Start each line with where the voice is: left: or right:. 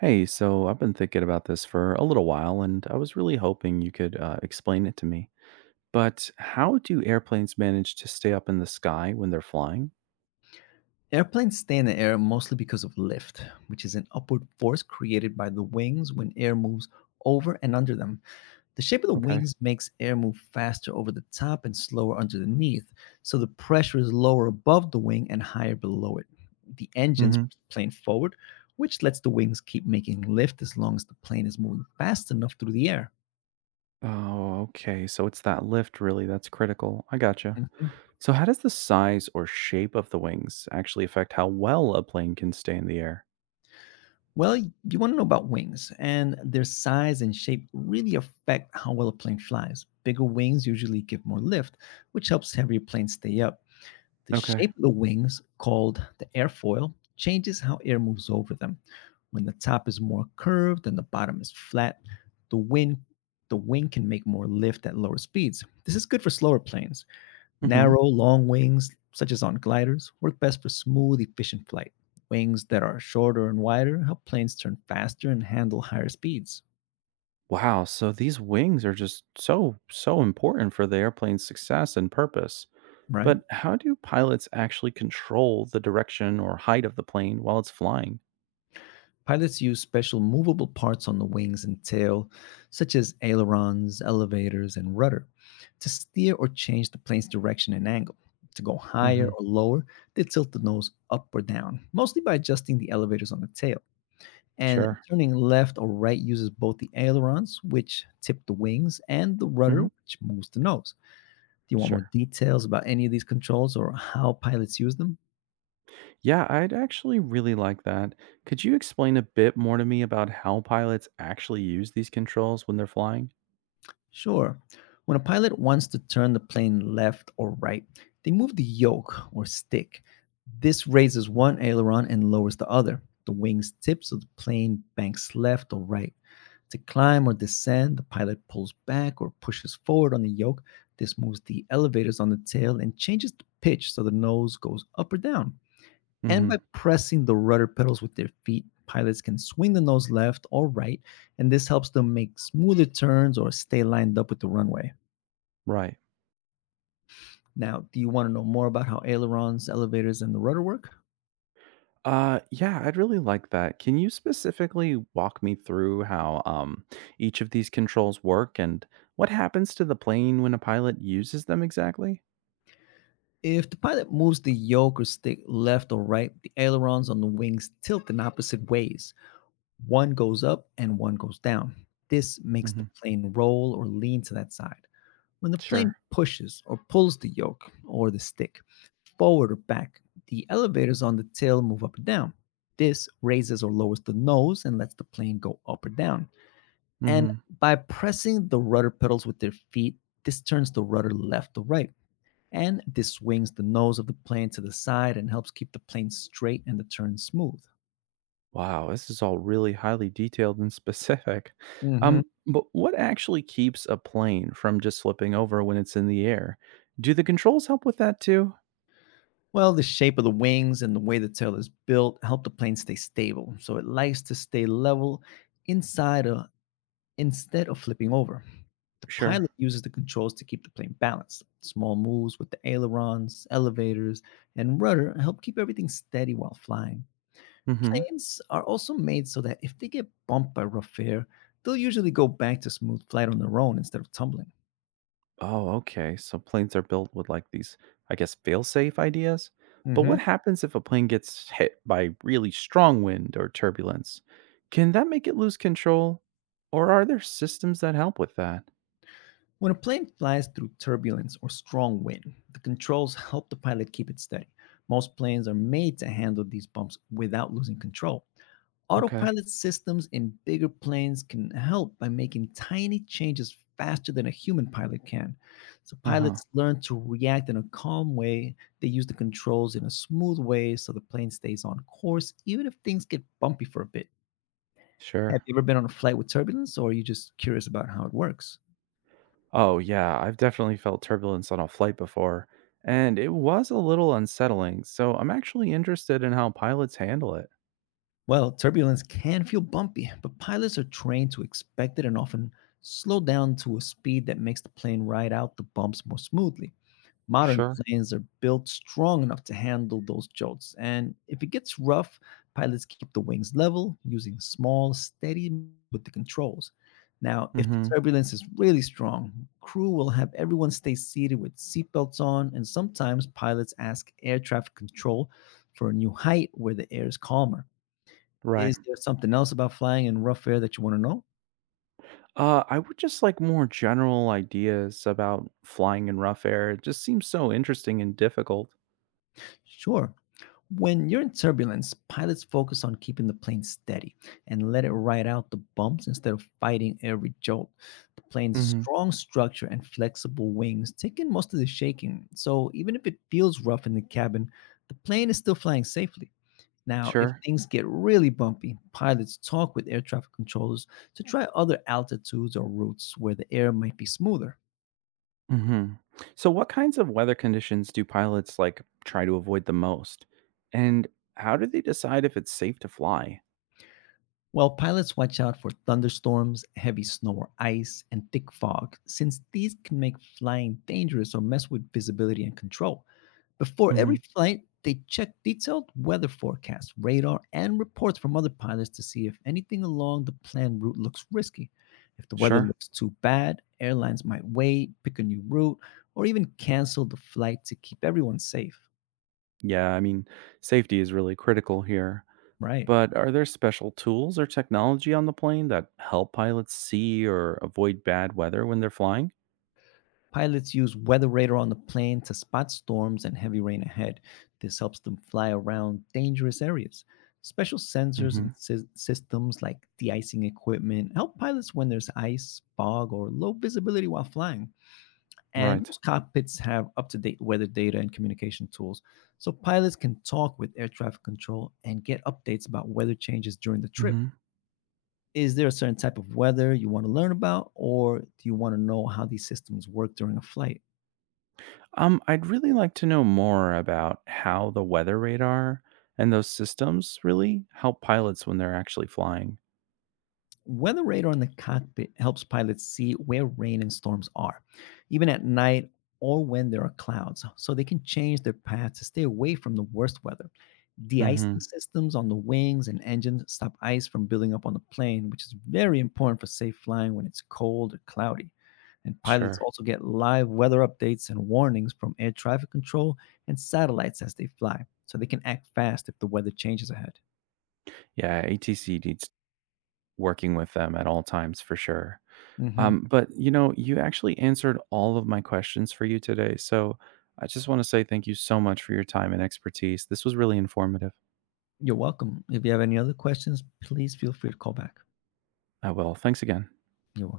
right: Hey, so I've been thinking about this for a little while, and I was really hoping you could explain it to me. But how do airplanes manage to stay up in the sky when they're flying?
left: Airplanes stay in the air mostly because of lift, which is an upward force created by the wings when air moves over and under them. The shape of the
right: Okay.
left: wings makes air move faster over the top and slower underneath, so the pressure is lower above the wing and higher below it. The engines
right: Hmm.
left: plane forward, which lets the wings keep making lift as long as the plane is moving fast enough through the air.
right: Oh, okay. So it's that lift, really, that's critical. I gotcha.
left: Mhm.
right: So, how does the size or shape of the wings actually affect how well a plane can stay in the air?
left: Well, you want to know about wings, and their size and shape really affect how well a plane flies. Bigger wings usually give more lift, which helps heavier planes stay up. The
right: Okay.
left: shape of the wings, called the airfoil, changes how air moves over them. When the top is more curved and the bottom is flat, the wind the wing can make more lift at lower speeds. This is good for slower planes.
right: Hmm.
left: Narrow, long wings, such as on gliders, work best for smooth, efficient flight. Wings that are shorter and wider help planes turn faster and handle higher speeds,
right: Wow. So, these wings are just so, so important for the airplane's success and purpose.
left: right?
right: But how do pilots actually control the direction or height of the plane while it's flying?
left: Pilots use special movable parts on the wings and tail, such as ailerons, elevators, and rudder, to steer or change the plane's direction and angle. To go higher
right: Hmm.
left: or lower, they tilt the nose up or down, mostly by adjusting the elevators on the tail, and
right: Sure.
left: turning left or right uses both the ailerons, which tip the wings, and the rudder,
right: Hmm.
left: which moves the nose. Do you want more
right: Sure.
left: details about any of these controls or how pilots use them?
right: Yeah, I'd actually really like that. Could you explain a bit more to me about how pilots actually use these controls when they're flying?
left: Sure. When a pilot wants to turn the plane left or right, they move the yoke or stick. This raises one aileron and lowers the other. The wings tip so the plane banks left or right. To climb or descend, the pilot pulls back or pushes forward on the yoke. This moves the elevators on the tail and changes the pitch so the nose goes up or down, and by
right: Hmm.
left: pressing the rudder pedals with their feet, pilots can swing the nose left or right, and this helps them make smoother turns or stay lined up with the runway.
right: Right.
left: Now, do you want to know more about how ailerons, elevators, and the rudder work?
right: Yeah, I'd really like that. Can you specifically walk me through how each of these controls work and what happens to the plane when a pilot uses them exactly?
left: If the pilot moves the yoke or stick left or right, the ailerons on the wings tilt in opposite ways. One goes up and one goes down. This makes the
right: Hmm.
left: plane roll or lean to that side. When the plane
right: Sure.
left: pushes or pulls the yoke or the stick, forward or back, the elevators on the tail move up or down. This raises or lowers the nose and lets the plane go up or down. And
right: Hmm.
left: by pressing the rudder pedals with their feet, this turns the rudder left or right. And this swings the nose of the plane to the side and helps keep the plane straight and the turn smooth.
right: Wow, this is all really highly detailed and specific.
left: Mm-hmm.
right: But what actually keeps a plane from just slipping over when it's in the air? Do the controls help with that too?
left: Well, the shape of the wings and the way the tail is built help the plane stay stable. So it likes to stay level inside a, instead of flipping over. The pilot
right: Sure.
left: uses the controls to keep the plane balanced. Small moves with the ailerons, elevators, and rudder help keep everything steady while flying.
right: Mm-hmm.
left: Planes are also made so that if they get bumped by rough air, they'll usually go back to smooth flight on their own instead of tumbling.
right: Oh, okay. So planes are built with like these, I guess, fail-safe ideas. But
left: Hmm.
right: what happens if a plane gets hit by really strong wind or turbulence? Can that make it lose control? Or are there systems that help with that?
left: When a plane flies through turbulence or strong wind, the controls help the pilot keep it steady. Most planes are made to handle these bumps without losing control.
right: Okay.
left: Autopilot systems in bigger planes can help by making tiny changes faster than a human pilot can. So,
right: Uh-huh.
left: pilots learn to react in a calm way. They use the controls in a smooth way so the plane stays on course, even if things get bumpy for a bit. Have
right: Sure.
left: you ever been on a flight with turbulence, or are you just curious about how it works?
right: Oh, yeah, I've definitely felt turbulence on a flight before, and it was a little unsettling, so I'm actually interested in how pilots handle it.
left: Well, turbulence can feel bumpy, but pilots are trained to expect it and often slow down to a speed that makes the plane ride out the bumps more smoothly. Modern
right: Sure.
left: planes are built strong enough to handle those jolts, and if it gets rough, pilots keep the wings level using small, steady moves with the controls. Now, if the
right: Hmm.
left: turbulence is really strong, crew will have everyone stay seated with seatbelts on, and sometimes pilots ask air traffic control for a new height where the air is calmer.
right: Right.
left: Is there something else about flying in rough air that you want to know?
right: I would just like more general ideas about flying in rough air. It just seems so interesting and difficult.
left: Sure. When you're in turbulence, pilots focus on keeping the plane steady and let it ride out the bumps instead of fighting every jolt. The plane's
right: Hmm.
left: strong structure and flexible wings take in most of the shaking, so even if it feels rough in the cabin, the plane is still flying safely. Now, if
right: Sure.
left: things get really bumpy, pilots talk with air traffic controllers to try other altitudes or routes where the air might be smoother.
right: Hmm. So, what kinds of weather conditions do pilots like try to avoid the most? And how do they decide if it's safe to fly?
left: Well, pilots watch out for thunderstorms, heavy snow or ice, and thick fog, since these can make flying dangerous or mess with visibility and control. Before
right: Hmm.
left: every flight, they check detailed weather forecasts, radar, and reports from other pilots to see if anything along the planned route looks risky. If the weather
right: Sure.
left: looks too bad, airlines might wait, pick a new route, or even cancel the flight to keep everyone safe.
right: Yeah, I mean, safety is really critical here.
left: Right.
right: But are there special tools or technology on the plane that help pilots see or avoid bad weather when they're flying?
left: Pilots use weather radar on the plane to spot storms and heavy rain ahead. This helps them fly around dangerous areas. Special sensors and
right: Hmm.
left: systems like de icing equipment help pilots when there's ice, fog, or low visibility while flying. And
right: Right.
left: most cockpits have up to date weather data and communication tools, so pilots can talk with air traffic control and get updates about weather changes during the trip.
right: Hmm.
left: Is there a certain type of weather you want to learn about, or do you want to know how these systems work during a flight?
right: I'd really like to know more about how the weather radar and those systems really help pilots when they're actually flying.
left: Weather radar in the cockpit helps pilots see where rain and storms are, even at night or when there are clouds, so they can change their path to stay away from the worst weather. De-icing
right: Hmm.
left: systems on the wings and engines stop ice from building up on the plane, which is very important for safe flying when it's cold or cloudy. And pilots
right: Sure.
left: also get live weather updates and warnings from air traffic control and satellites as they fly, so they can act fast if the weather changes ahead.
right: Yeah, ATC needs working with them at all times for sure.
left: Mhm.
right: You actually answered all of my questions for you today. So I just want to say thank you so much for your time and expertise. This was really informative.
left: You're welcome. If you have any other questions, please feel free to call back.
right: I will. Thanks again.
left: You're welcome.